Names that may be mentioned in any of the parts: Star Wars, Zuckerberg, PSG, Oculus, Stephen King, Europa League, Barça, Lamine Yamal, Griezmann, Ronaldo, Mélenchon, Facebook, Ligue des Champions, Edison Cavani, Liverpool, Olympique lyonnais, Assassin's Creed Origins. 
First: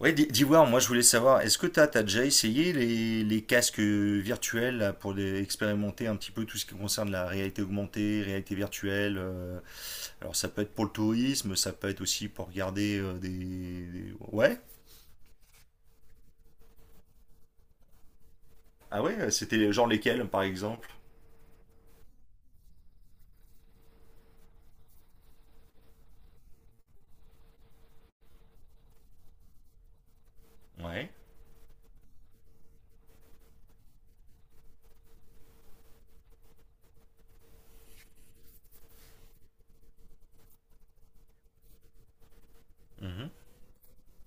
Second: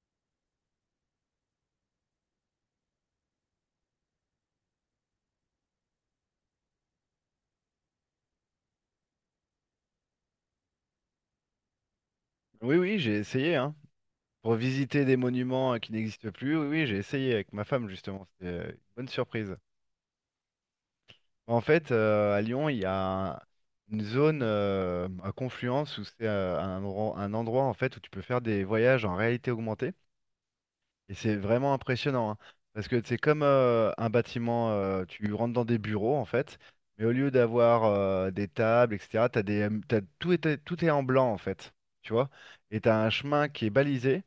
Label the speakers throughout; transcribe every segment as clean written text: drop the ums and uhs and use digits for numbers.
Speaker 1: Ouais, d'Ivoire, moi je voulais savoir, est-ce que t'as déjà essayé les casques virtuels là, pour expérimenter un petit peu tout ce qui concerne la réalité augmentée, réalité virtuelle. Alors ça peut être pour le tourisme, ça peut être aussi pour
Speaker 2: Oui,
Speaker 1: regarder
Speaker 2: oui, j'ai essayé, hein. Pour
Speaker 1: Ouais?
Speaker 2: visiter des monuments qui n'existent plus, oui, oui, j'ai essayé avec ma femme, justement. C'était une
Speaker 1: Ah
Speaker 2: bonne
Speaker 1: ouais,
Speaker 2: surprise.
Speaker 1: c'était genre lesquels par exemple?
Speaker 2: En fait, à Lyon, il y a un- une zone à confluence où c'est un endroit en fait où tu peux faire des voyages en réalité augmentée.
Speaker 1: Ouais.
Speaker 2: Et c'est vraiment impressionnant, hein, parce que c'est comme un bâtiment, tu rentres dans des bureaux, en fait, mais au lieu d'avoir des tables, etc., tout est en blanc, en fait. Tu vois? Et tu as un chemin qui est balisé.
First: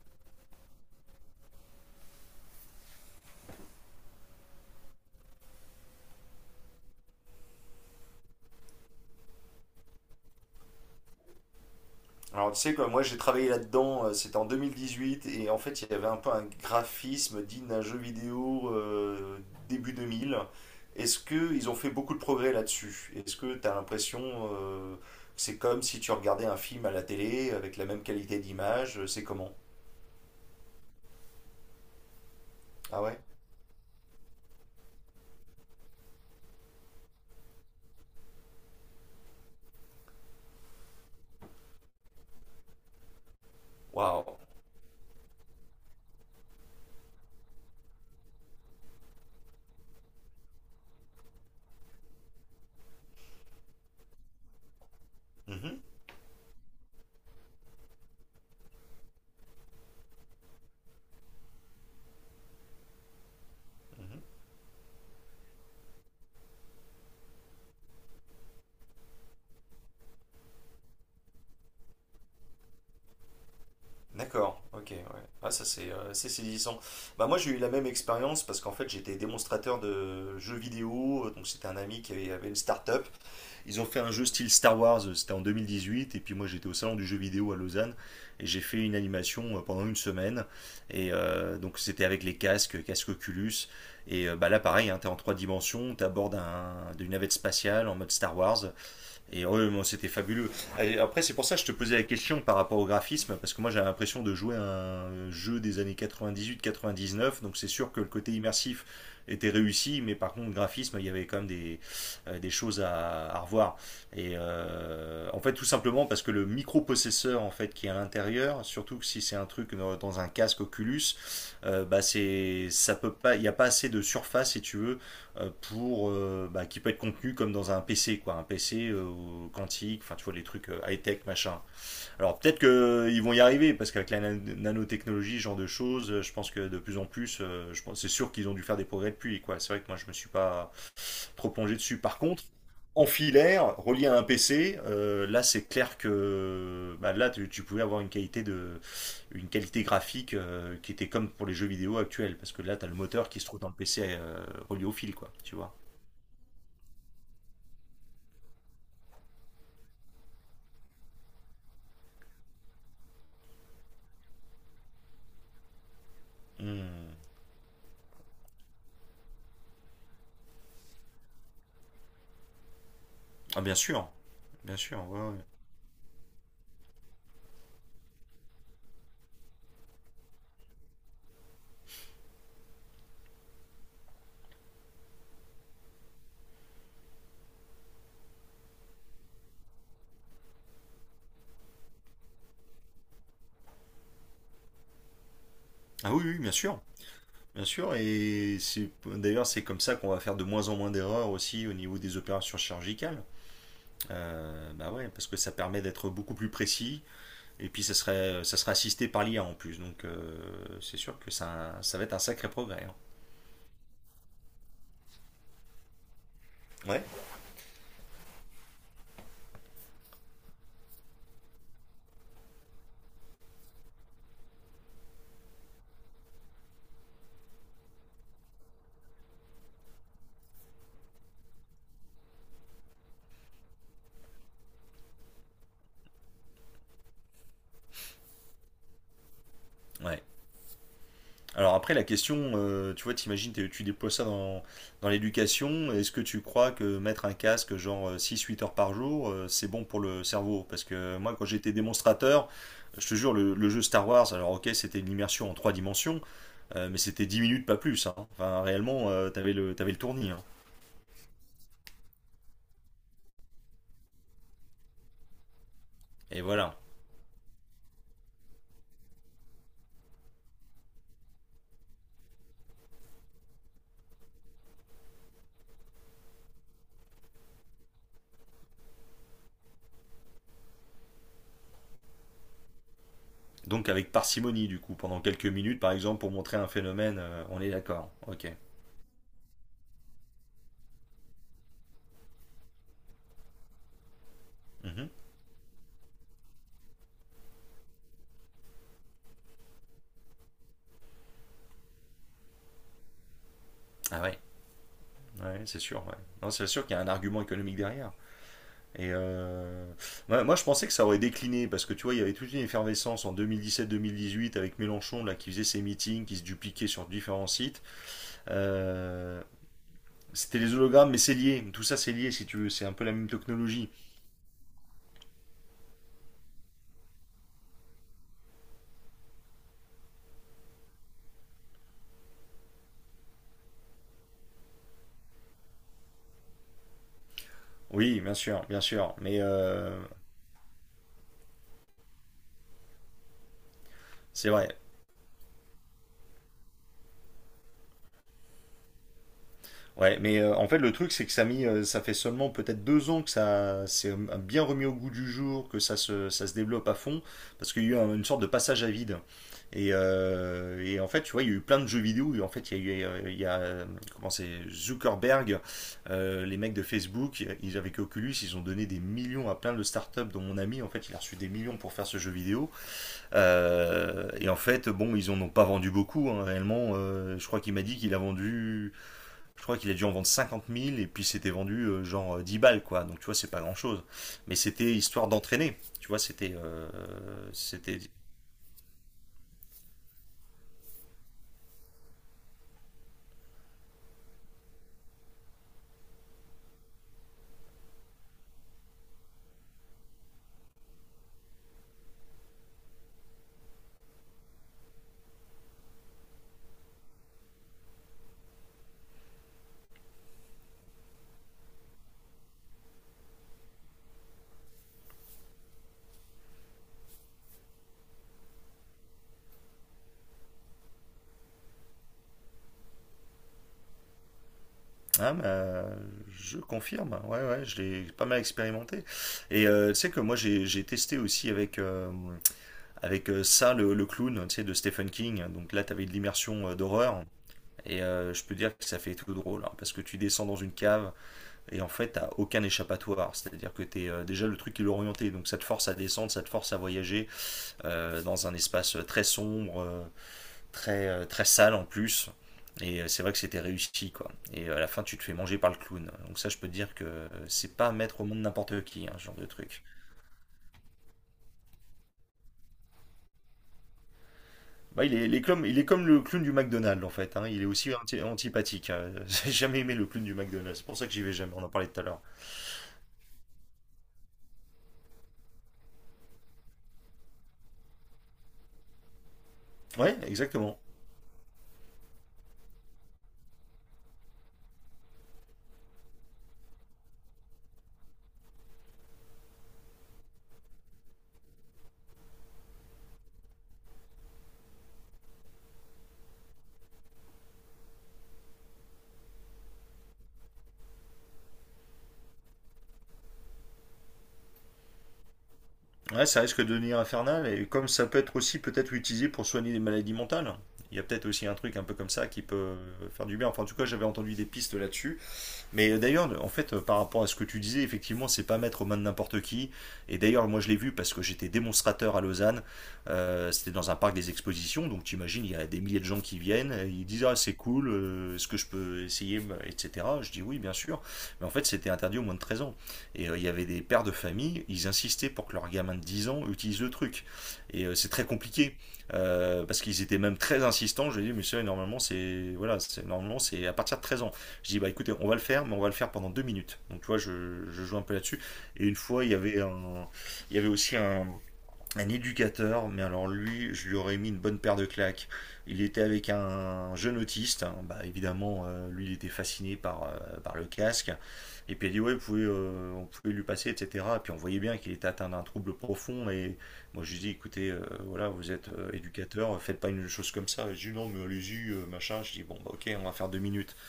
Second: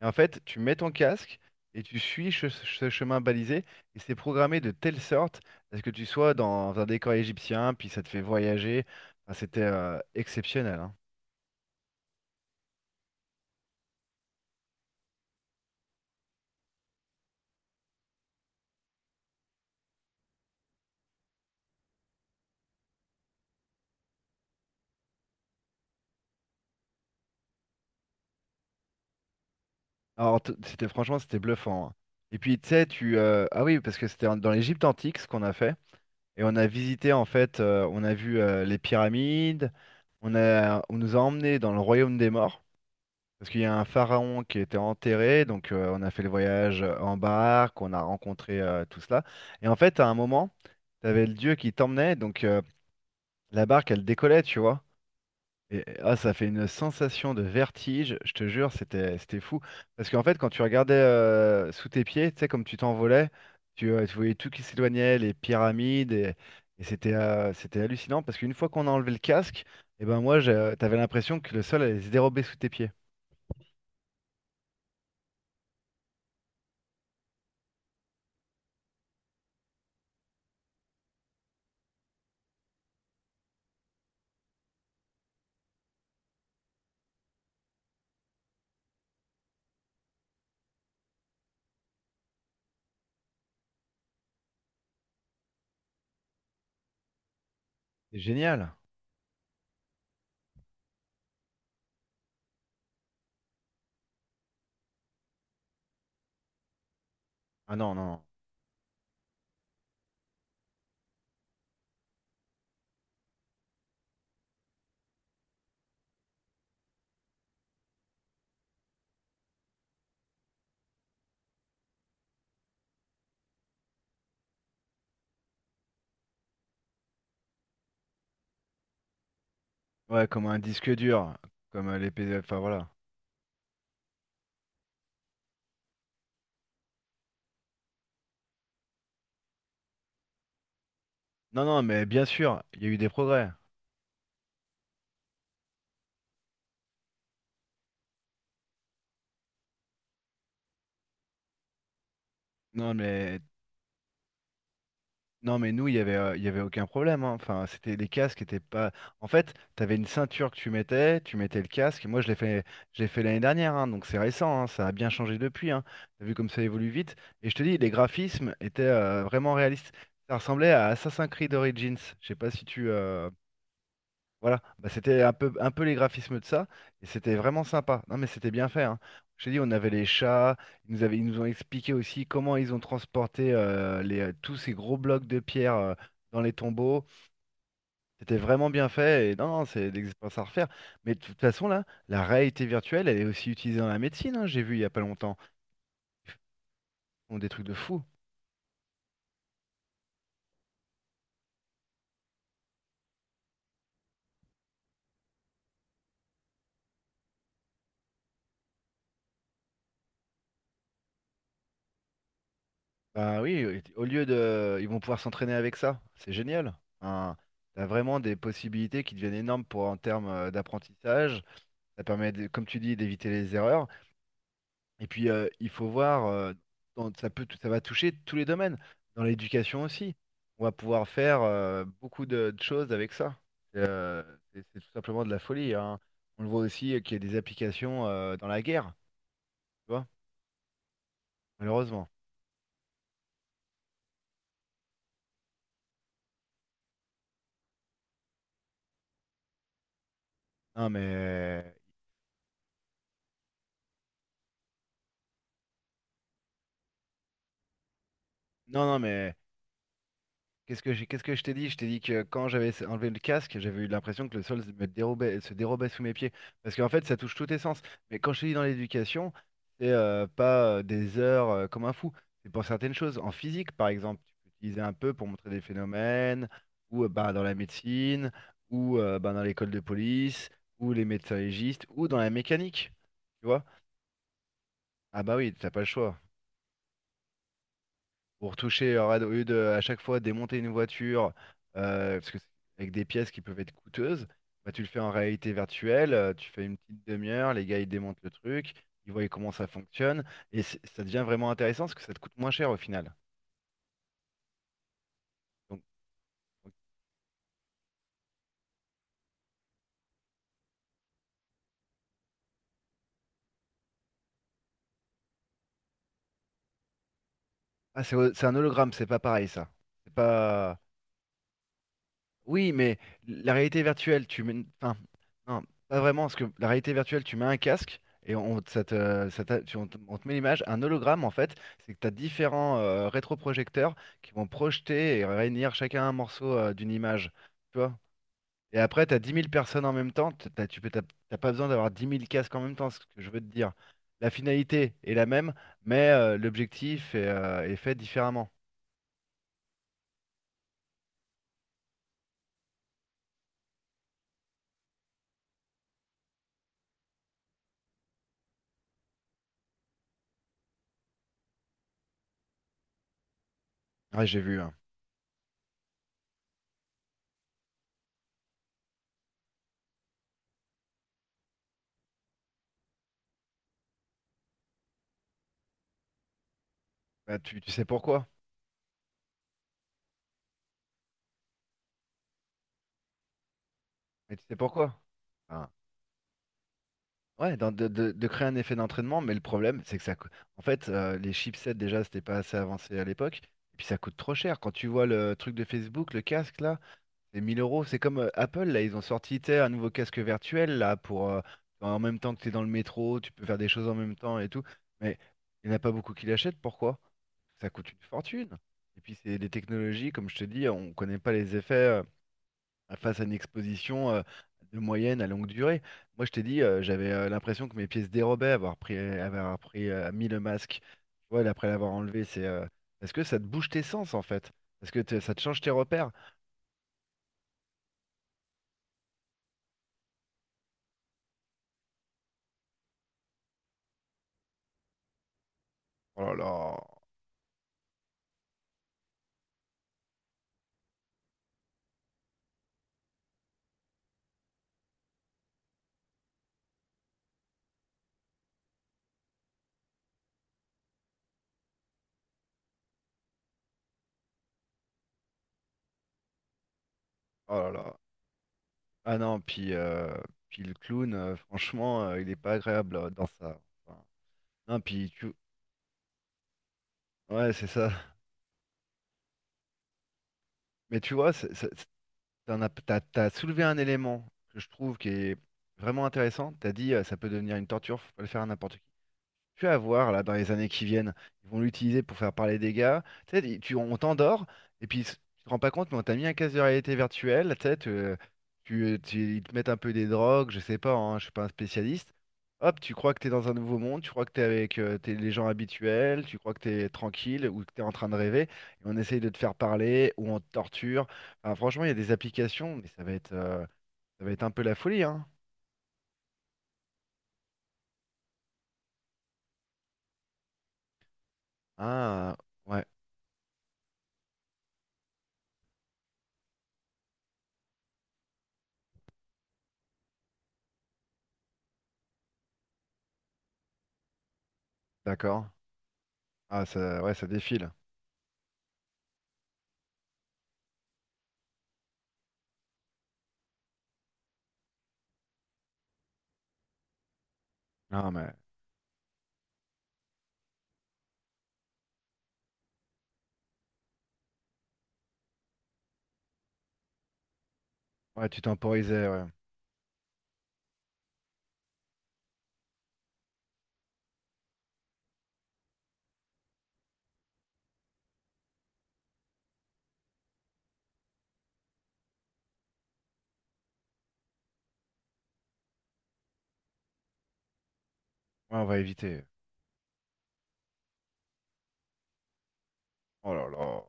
Speaker 2: Et en fait, tu mets ton casque et tu suis ce chemin balisé et c'est programmé de telle sorte à ce que tu sois dans un décor égyptien, puis ça te fait voyager. Enfin, c'était exceptionnel, hein.
Speaker 1: Alors tu sais quoi, moi j'ai travaillé là-dedans, c'était en 2018 et en fait il y avait un peu un graphisme digne d'un jeu vidéo, début 2000. Est-ce que ils ont fait beaucoup de progrès là-dessus? Est-ce que tu as l'impression que c'est comme si tu regardais un film à la télé avec la même qualité d'image, c'est comment?
Speaker 2: Alors, c'était franchement, c'était bluffant, hein. Et puis, tu sais,
Speaker 1: Ah
Speaker 2: tu
Speaker 1: ouais?
Speaker 2: ah oui, parce que c'était dans l'Égypte antique ce qu'on a fait et on a visité en fait, on a vu les pyramides, on nous a emmenés dans le royaume des morts. Parce qu'il y a un
Speaker 1: Waouh.
Speaker 2: pharaon qui était enterré, donc on a fait le voyage en barque, on a rencontré tout cela. Et en fait, à un moment, tu avais le dieu qui t'emmenait, donc la barque, elle décollait, tu vois.
Speaker 1: Mhm,
Speaker 2: Et ah, ça fait une sensation de vertige, je te jure, c'était fou. Parce qu'en fait, quand tu regardais sous tes pieds, tu sais, comme tu t'envolais, tu
Speaker 1: mhm.
Speaker 2: voyais tout qui s'éloignait, les pyramides, et c'était c'était hallucinant. Parce qu'une fois qu'on a enlevé le casque, et ben moi, t'avais l'impression que le sol allait se dérober sous tes pieds.
Speaker 1: D'accord, ok, ouais. Ah, ça c'est saisissant. Bah moi j'ai eu la même expérience parce qu'en fait j'étais démonstrateur de jeux vidéo, donc c'était un ami qui avait une start-up. Ils ont fait un jeu style Star Wars, c'était en 2018, et puis moi j'étais au salon du jeu vidéo à Lausanne, et j'ai fait une animation pendant une semaine, donc c'était avec les casques, casque Oculus, bah là pareil, hein, tu es en trois dimensions, tu abordes une navette spatiale en mode
Speaker 2: C'est
Speaker 1: Star Wars,
Speaker 2: génial.
Speaker 1: et ouais, bon, c'était fabuleux. Et après, c'est pour ça que je te posais la question par rapport au graphisme, parce que moi j'avais l'impression de jouer à un jeu des années quatre-vingt-dix-huit, quatre-vingt-dix-neuf. Donc c'est
Speaker 2: Ah
Speaker 1: sûr
Speaker 2: non,
Speaker 1: que
Speaker 2: non,
Speaker 1: le
Speaker 2: non.
Speaker 1: côté immersif était réussi, mais par contre, le graphisme, il y avait quand même des choses à revoir. En fait, tout simplement parce que le microprocesseur en fait, qui est à l'intérieur, surtout que si c'est un truc dans un casque Oculus, bah c'est, ça peut pas, il n'y a pas assez de surface, si tu veux, qui peut être contenu comme dans un PC quoi, un PC quantique, enfin tu
Speaker 2: Ouais,
Speaker 1: vois les
Speaker 2: comme un
Speaker 1: trucs
Speaker 2: disque
Speaker 1: high tech
Speaker 2: dur,
Speaker 1: machin.
Speaker 2: comme les P D
Speaker 1: Alors
Speaker 2: F,
Speaker 1: peut-être
Speaker 2: enfin voilà.
Speaker 1: qu'ils vont y arriver parce qu'avec la nanotechnologie, ce genre de choses, je pense que de plus en plus, je pense c'est sûr qu'ils ont dû faire des progrès depuis quoi. C'est vrai que moi je me suis pas trop
Speaker 2: Non,
Speaker 1: plongé
Speaker 2: non,
Speaker 1: dessus.
Speaker 2: mais
Speaker 1: Par
Speaker 2: bien
Speaker 1: contre,
Speaker 2: sûr, il y a eu
Speaker 1: en
Speaker 2: des progrès.
Speaker 1: filaire, relié à un PC, là c'est clair que bah, là tu pouvais avoir une qualité graphique qui était comme pour les jeux vidéo actuels parce que là tu as
Speaker 2: Non,
Speaker 1: le moteur qui
Speaker 2: mais,
Speaker 1: se trouve dans le PC, relié au fil quoi, tu
Speaker 2: non, mais
Speaker 1: vois.
Speaker 2: nous, il y avait aucun problème, hein. Enfin, c'était, les casques étaient pas. En fait, tu avais une ceinture que tu mettais le casque. Et moi, je l'ai fait l'année dernière, hein, donc c'est récent, hein, ça a bien changé depuis, hein. T'as vu comme ça évolue
Speaker 1: Hmm.
Speaker 2: vite. Et je te dis, les graphismes étaient vraiment réalistes. Ça ressemblait à Assassin's Creed Origins. Je sais pas si
Speaker 1: Ah, bien sûr,
Speaker 2: voilà,
Speaker 1: bien
Speaker 2: bah,
Speaker 1: sûr, ouais,
Speaker 2: c'était
Speaker 1: ouais.
Speaker 2: un peu les graphismes de ça, et c'était vraiment sympa. Non, mais c'était bien fait, hein. Je t'ai dit, on avait les chats, ils nous ont expliqué aussi comment ils ont transporté tous ces gros blocs de pierre dans les tombeaux. C'était vraiment bien fait, et non, non, c'est des expériences à refaire. Mais de toute façon, là, la réalité virtuelle, elle est aussi utilisée dans la médecine, hein, j'ai vu il y a pas longtemps.
Speaker 1: Ah oui, oui, bien sûr,
Speaker 2: Ils font des trucs
Speaker 1: bien
Speaker 2: de
Speaker 1: sûr.
Speaker 2: fou.
Speaker 1: Et c'est d'ailleurs c'est comme ça qu'on va faire de moins en moins d'erreurs aussi au niveau des opérations chirurgicales. Bah ouais, parce que ça permet d'être beaucoup plus précis. Et puis ça serait assisté par l'IA en plus. Donc c'est sûr que ça va être un sacré progrès, hein.
Speaker 2: Bah oui, au lieu de... Ils vont pouvoir s'entraîner avec ça, c'est génial.
Speaker 1: Ouais.
Speaker 2: Hein, t'as vraiment des possibilités qui deviennent énormes pour en termes d'apprentissage. Ça permet, comme tu dis, d'éviter les erreurs. Et puis, il faut voir, ça peut, ça va toucher tous les domaines, dans l'éducation aussi. On va pouvoir faire beaucoup de choses avec ça. Euh, c'est tout simplement de la folie, hein. On le voit aussi qu'il y a des applications dans la guerre, tu vois,
Speaker 1: Ouais. Alors après, la
Speaker 2: malheureusement.
Speaker 1: question, tu vois, t'imagines, tu déploies ça dans l'éducation, est-ce que tu crois que mettre un casque genre six huit heures par jour, c'est bon pour le cerveau? Parce
Speaker 2: Non,
Speaker 1: que moi, quand j'étais
Speaker 2: mais
Speaker 1: démonstrateur, je te jure, le jeu Star Wars, alors ok, c'était une immersion en trois dimensions, mais c'était 10 minutes, pas plus, hein. Enfin,
Speaker 2: non, non,
Speaker 1: réellement,
Speaker 2: mais
Speaker 1: t'avais le tournis, hein.
Speaker 2: Qu'est-ce que qu'est-ce que je t'ai dit? Je t'ai dit que quand j'avais enlevé le casque, j'avais eu l'impression que le sol se me dérobait, se dérobait sous mes pieds.
Speaker 1: Et
Speaker 2: Parce
Speaker 1: voilà.
Speaker 2: qu'en fait, ça touche tous tes sens. Mais quand je te dis dans l'éducation, c'est pas des heures comme un fou. C'est pour certaines choses. En physique, par exemple, tu peux utiliser un peu pour montrer des phénomènes, ou bah, dans la médecine, ou bah, dans l'école de police, ou les médecins légistes, ou dans la mécanique. Tu vois?
Speaker 1: Donc avec parcimonie, du coup,
Speaker 2: Ah
Speaker 1: pendant
Speaker 2: bah
Speaker 1: quelques
Speaker 2: oui, t'as
Speaker 1: minutes,
Speaker 2: pas le
Speaker 1: par
Speaker 2: choix,
Speaker 1: exemple, pour montrer un phénomène, on est d'accord, ok.
Speaker 2: pour toucher, au lieu de à chaque fois démonter une voiture, parce que c'est avec des pièces qui peuvent être coûteuses, bah, tu le fais
Speaker 1: Mhm.
Speaker 2: en réalité virtuelle, tu fais une petite demi-heure, les gars ils démontent le truc, ils voient comment ça fonctionne, et ça devient vraiment intéressant parce que ça te coûte moins cher au final.
Speaker 1: Ah ouais, ouais, c'est
Speaker 2: Donc,
Speaker 1: sûr, ouais. Non, c'est
Speaker 2: donc-
Speaker 1: sûr qu'il y a un argument économique derrière. Et euh, je pensais que ça aurait décliné parce que tu vois, il y avait toute une effervescence en deux mille dix-sept, 2018 avec Mélenchon là, qui faisait ses meetings, qui se dupliquait sur différents sites.
Speaker 2: ah, c'est un hologramme, c'est pas
Speaker 1: Euh,
Speaker 2: pareil ça. C'est
Speaker 1: c'était les
Speaker 2: pas.
Speaker 1: hologrammes, mais c'est lié. Tout ça, c'est lié si tu veux.
Speaker 2: Oui,
Speaker 1: C'est un
Speaker 2: mais
Speaker 1: peu la même
Speaker 2: la réalité
Speaker 1: technologie.
Speaker 2: virtuelle, tu mets... Enfin, non, pas vraiment, parce que la réalité virtuelle, tu mets un casque et on te met l'image. Un hologramme, en fait, c'est que tu as différents rétroprojecteurs qui vont projeter et réunir chacun un morceau d'une image. Tu vois?
Speaker 1: Oui, bien sûr,
Speaker 2: Et
Speaker 1: bien
Speaker 2: après, tu
Speaker 1: sûr.
Speaker 2: as 10
Speaker 1: Mais
Speaker 2: 000 personnes en même temps. T'as- tu peux, t'as t'as pas besoin d'avoir 10 000 casques en même temps, c'est ce que je veux te dire. La
Speaker 1: c'est vrai.
Speaker 2: finalité est la même, mais l'objectif est, est fait différemment.
Speaker 1: Ouais, mais en fait, le truc, c'est que ça, a mis, ça fait seulement peut-être 2 ans que ça s'est bien remis au goût du jour, que ça se développe à fond, parce qu'il y a eu une sorte de passage à vide. En fait, tu vois, il y a eu plein de jeux vidéo. Et en fait, il y a eu, il y a,
Speaker 2: Ouais,
Speaker 1: comment
Speaker 2: j'ai
Speaker 1: c'est,
Speaker 2: vu, hein.
Speaker 1: Zuckerberg, les mecs de Facebook, ils, avec Oculus, ils ont donné des millions à plein de startups, dont mon ami, en fait, il a reçu des millions pour faire ce jeu vidéo. En fait, bon, ils en ont pas vendu beaucoup, hein, réellement.
Speaker 2: Bah, tu, tu sais pourquoi?
Speaker 1: Je crois qu'il a dû en vendre 50 000 et puis c'était vendu genre 10 balles quoi. Donc tu vois, c'est pas grand chose.
Speaker 2: Mais tu sais
Speaker 1: Mais c'était
Speaker 2: pourquoi?
Speaker 1: histoire
Speaker 2: Enfin,
Speaker 1: d'entraîner. Tu vois, c'était.
Speaker 2: Ouais,
Speaker 1: C'était.
Speaker 2: de créer un effet d'entraînement, mais le problème, c'est en fait, les chipsets, déjà, c'était pas assez avancé à l'époque. Et puis, ça coûte trop cher. Quand tu vois le truc de Facebook, le casque, là, c'est 1000 euros. C'est comme Apple, là, ils ont sorti, tu sais, un nouveau casque virtuel, là, pour. En même temps que tu es dans le métro, tu peux faire des choses en même temps et tout. Mais il n'y en a pas beaucoup qui l'achètent. Pourquoi? Ça coûte une fortune. Et puis, c'est des technologies, comme je te dis, on connaît pas les effets, face à une exposition de moyenne à longue durée. Moi, je t'ai dit, j'avais l'impression que mes pieds se dérobaient, avoir pris, mis le masque, tu vois, et après l'avoir enlevé, c'est parce que ça te bouge tes sens en fait, parce que
Speaker 1: Ah,
Speaker 2: ça te change tes
Speaker 1: bah,
Speaker 2: repères.
Speaker 1: je confirme. Ouais, ouais, je l'ai pas mal expérimenté. Tu sais que moi, j'ai testé aussi avec ça, le clown, tu sais, de Stephen King. Donc là, t'avais de
Speaker 2: Oh là
Speaker 1: l'immersion
Speaker 2: là,
Speaker 1: d'horreur. Je peux dire que ça fait tout drôle, hein, parce que tu descends dans une cave, et en fait, t'as aucun échappatoire. C'est-à-dire que t'es déjà le truc qui est orienté. Donc ça te force à descendre, ça te force à voyager dans un espace très sombre, très, très sale en plus. C'est vrai que c'était réussi, quoi. À la fin, tu te fais manger par le clown. Donc ça, je peux te dire que
Speaker 2: oh là
Speaker 1: c'est pas à
Speaker 2: là.
Speaker 1: mettre au monde n'importe qui, hein,
Speaker 2: Ah
Speaker 1: ce genre
Speaker 2: non,
Speaker 1: de
Speaker 2: puis,
Speaker 1: truc.
Speaker 2: puis le clown, franchement, il est pas agréable dans ça. Enfin, non,
Speaker 1: Bah,
Speaker 2: puis
Speaker 1: il est,
Speaker 2: tu,
Speaker 1: il est comme, il est comme le clown du McDonald's, en fait, hein.
Speaker 2: ouais,
Speaker 1: Il est
Speaker 2: c'est ça.
Speaker 1: aussi antipathique, hein. J'ai jamais aimé le clown du McDonald's. C'est pour
Speaker 2: Mais
Speaker 1: ça
Speaker 2: tu
Speaker 1: que j'y
Speaker 2: vois,
Speaker 1: vais jamais. On en parlait tout à l'heure.
Speaker 2: t'en as, t'as soulevé un élément que je trouve qui est vraiment intéressant. T'as dit, ça peut devenir une torture, faut pas le faire à n'importe, tu vas voir,
Speaker 1: Ouais,
Speaker 2: là, dans les années
Speaker 1: exactement.
Speaker 2: qui viennent, ils vont l'utiliser pour faire parler des gars. Tu sais, on t'endort, et puis tu te rends pas compte, mais on t'a mis un casque de réalité virtuelle, tu sais, ils te mettent un peu des drogues, je sais pas, hein, je suis pas un spécialiste. Hop, tu crois que t'es dans un nouveau monde, tu crois que t'es avec t'es les gens habituels, tu crois que t'es tranquille ou que t'es en train de rêver, et on essaye de te faire parler, ou on te torture. Enfin, franchement, il y a des applications, mais ça va être un peu la folie, hein.
Speaker 1: Ouais, ça risque de devenir infernal, et comme ça peut être aussi peut-être utilisé pour soigner des maladies mentales, il y a peut-être aussi un truc un peu comme ça
Speaker 2: Ah,
Speaker 1: qui peut
Speaker 2: ouais,
Speaker 1: faire du bien. Enfin, en tout cas, j'avais entendu des pistes là-dessus. Mais d'ailleurs, en fait, par rapport à ce que tu disais, effectivement, c'est pas mettre aux mains de n'importe qui. Et d'ailleurs, moi, je l'ai vu parce que j'étais démonstrateur à Lausanne. C'était dans un parc des expositions, donc t'imagines,
Speaker 2: d'accord.
Speaker 1: il y a des milliers de gens qui
Speaker 2: Ah,
Speaker 1: viennent, et
Speaker 2: ça,
Speaker 1: ils
Speaker 2: ouais,
Speaker 1: disent
Speaker 2: ça
Speaker 1: ah c'est
Speaker 2: défile.
Speaker 1: cool, est-ce que je peux essayer, etc. Je dis oui, bien sûr. Mais en fait, c'était interdit au moins de 13 ans. Il y avait des pères de famille, ils insistaient pour que leur gamin de 10 ans utilise le truc. C'est
Speaker 2: Non,
Speaker 1: très
Speaker 2: mais...
Speaker 1: compliqué, parce qu'ils étaient même très insistants, je lui ai dit, mais ça, normalement, c'est voilà, normalement, c'est à partir de 13 ans. Je dis, bah écoutez, on va le faire, mais on va le faire pendant 2 minutes. Donc tu vois, je joue un peu
Speaker 2: Ouais,
Speaker 1: là-dessus.
Speaker 2: tu
Speaker 1: Et une
Speaker 2: temporisais, ouais.
Speaker 1: fois,
Speaker 2: Ouais,
Speaker 1: il y avait, un, il y avait aussi un éducateur, mais alors lui, je lui aurais mis une bonne paire de claques. Il était avec un jeune autiste, hein, bah, évidemment, lui, il était fasciné par le casque. Et puis il a dit, ouais, vous pouvez, on pouvait lui passer, etc. Et puis on voyait bien qu'il était atteint d'un trouble profond. Et moi, je lui dis, écoutez, voilà, vous
Speaker 2: on
Speaker 1: êtes
Speaker 2: va éviter.
Speaker 1: éducateur, faites pas une chose comme ça. Je dis, non, mais allez-y, machin. Je dis, bon, bah, ok, on va faire
Speaker 2: Oh
Speaker 1: deux
Speaker 2: là
Speaker 1: minutes.
Speaker 2: là.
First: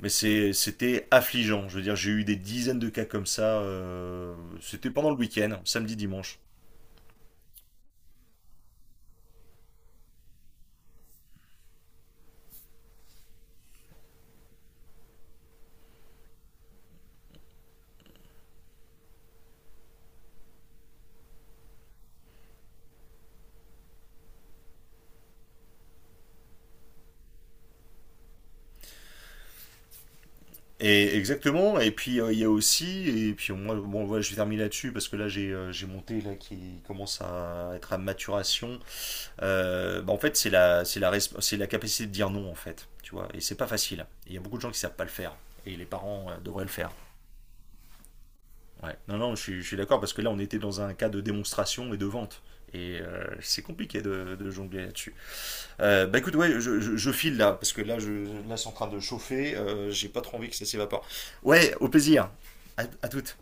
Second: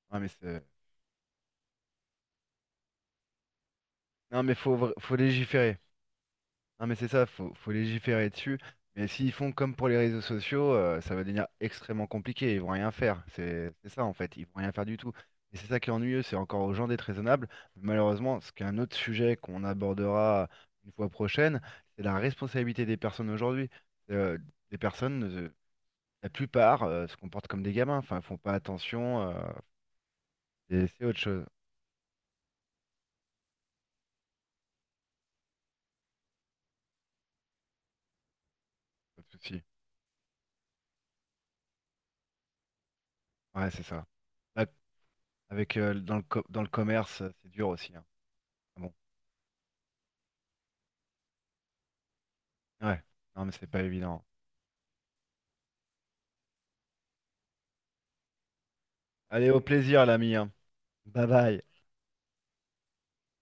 Speaker 1: Mais
Speaker 2: Non, mais c'est...
Speaker 1: c'était affligeant. Je veux dire, j'ai eu des dizaines de cas comme ça,
Speaker 2: Non, mais
Speaker 1: c'était pendant
Speaker 2: faut
Speaker 1: le week-end,
Speaker 2: légiférer.
Speaker 1: samedi, dimanche.
Speaker 2: Non, mais c'est ça, faut légiférer dessus. Mais s'ils font comme pour les réseaux sociaux, ça va devenir extrêmement compliqué. Ils vont rien faire. C'est ça, en fait. Ils vont rien faire du tout. Et c'est ça qui est ennuyeux. C'est encore aux gens d'être raisonnables. Malheureusement, ce qui est un autre sujet qu'on abordera une fois prochaine, c'est la responsabilité des personnes aujourd'hui. Euh, des personnes, la plupart, se comportent comme des gamins. Enfin, ils font pas attention, et c'est
Speaker 1: Et
Speaker 2: autre chose.
Speaker 1: exactement. Et puis il y a aussi, et puis moi, bon, voilà, je vais terminer là-dessus parce que là j'ai mon thé là qui commence à être à maturation.
Speaker 2: Pas de souci.
Speaker 1: Bah, en fait, c'est la capacité de dire non en fait, tu vois. Et c'est pas
Speaker 2: Ouais, c'est
Speaker 1: facile.
Speaker 2: ça.
Speaker 1: Il y a beaucoup de
Speaker 2: Là,
Speaker 1: gens qui savent pas le faire.
Speaker 2: avec
Speaker 1: Et les parents
Speaker 2: dans
Speaker 1: devraient
Speaker 2: le
Speaker 1: le faire.
Speaker 2: commerce, c'est dur aussi, hein. Ah bon.
Speaker 1: Ouais. Non, non, je suis d'accord parce que là on était dans un cas de démonstration et de vente.
Speaker 2: Ouais. Non, mais
Speaker 1: C'est
Speaker 2: c'est pas
Speaker 1: compliqué
Speaker 2: évident.
Speaker 1: de jongler là-dessus. Bah écoute, ouais, je file là, parce que là, c'est en train de
Speaker 2: Allez,
Speaker 1: chauffer,
Speaker 2: au plaisir,
Speaker 1: j'ai pas
Speaker 2: l'ami,
Speaker 1: trop envie
Speaker 2: hein.
Speaker 1: que ça s'évapore.
Speaker 2: Bye bye.
Speaker 1: Ouais, au plaisir. À toutes.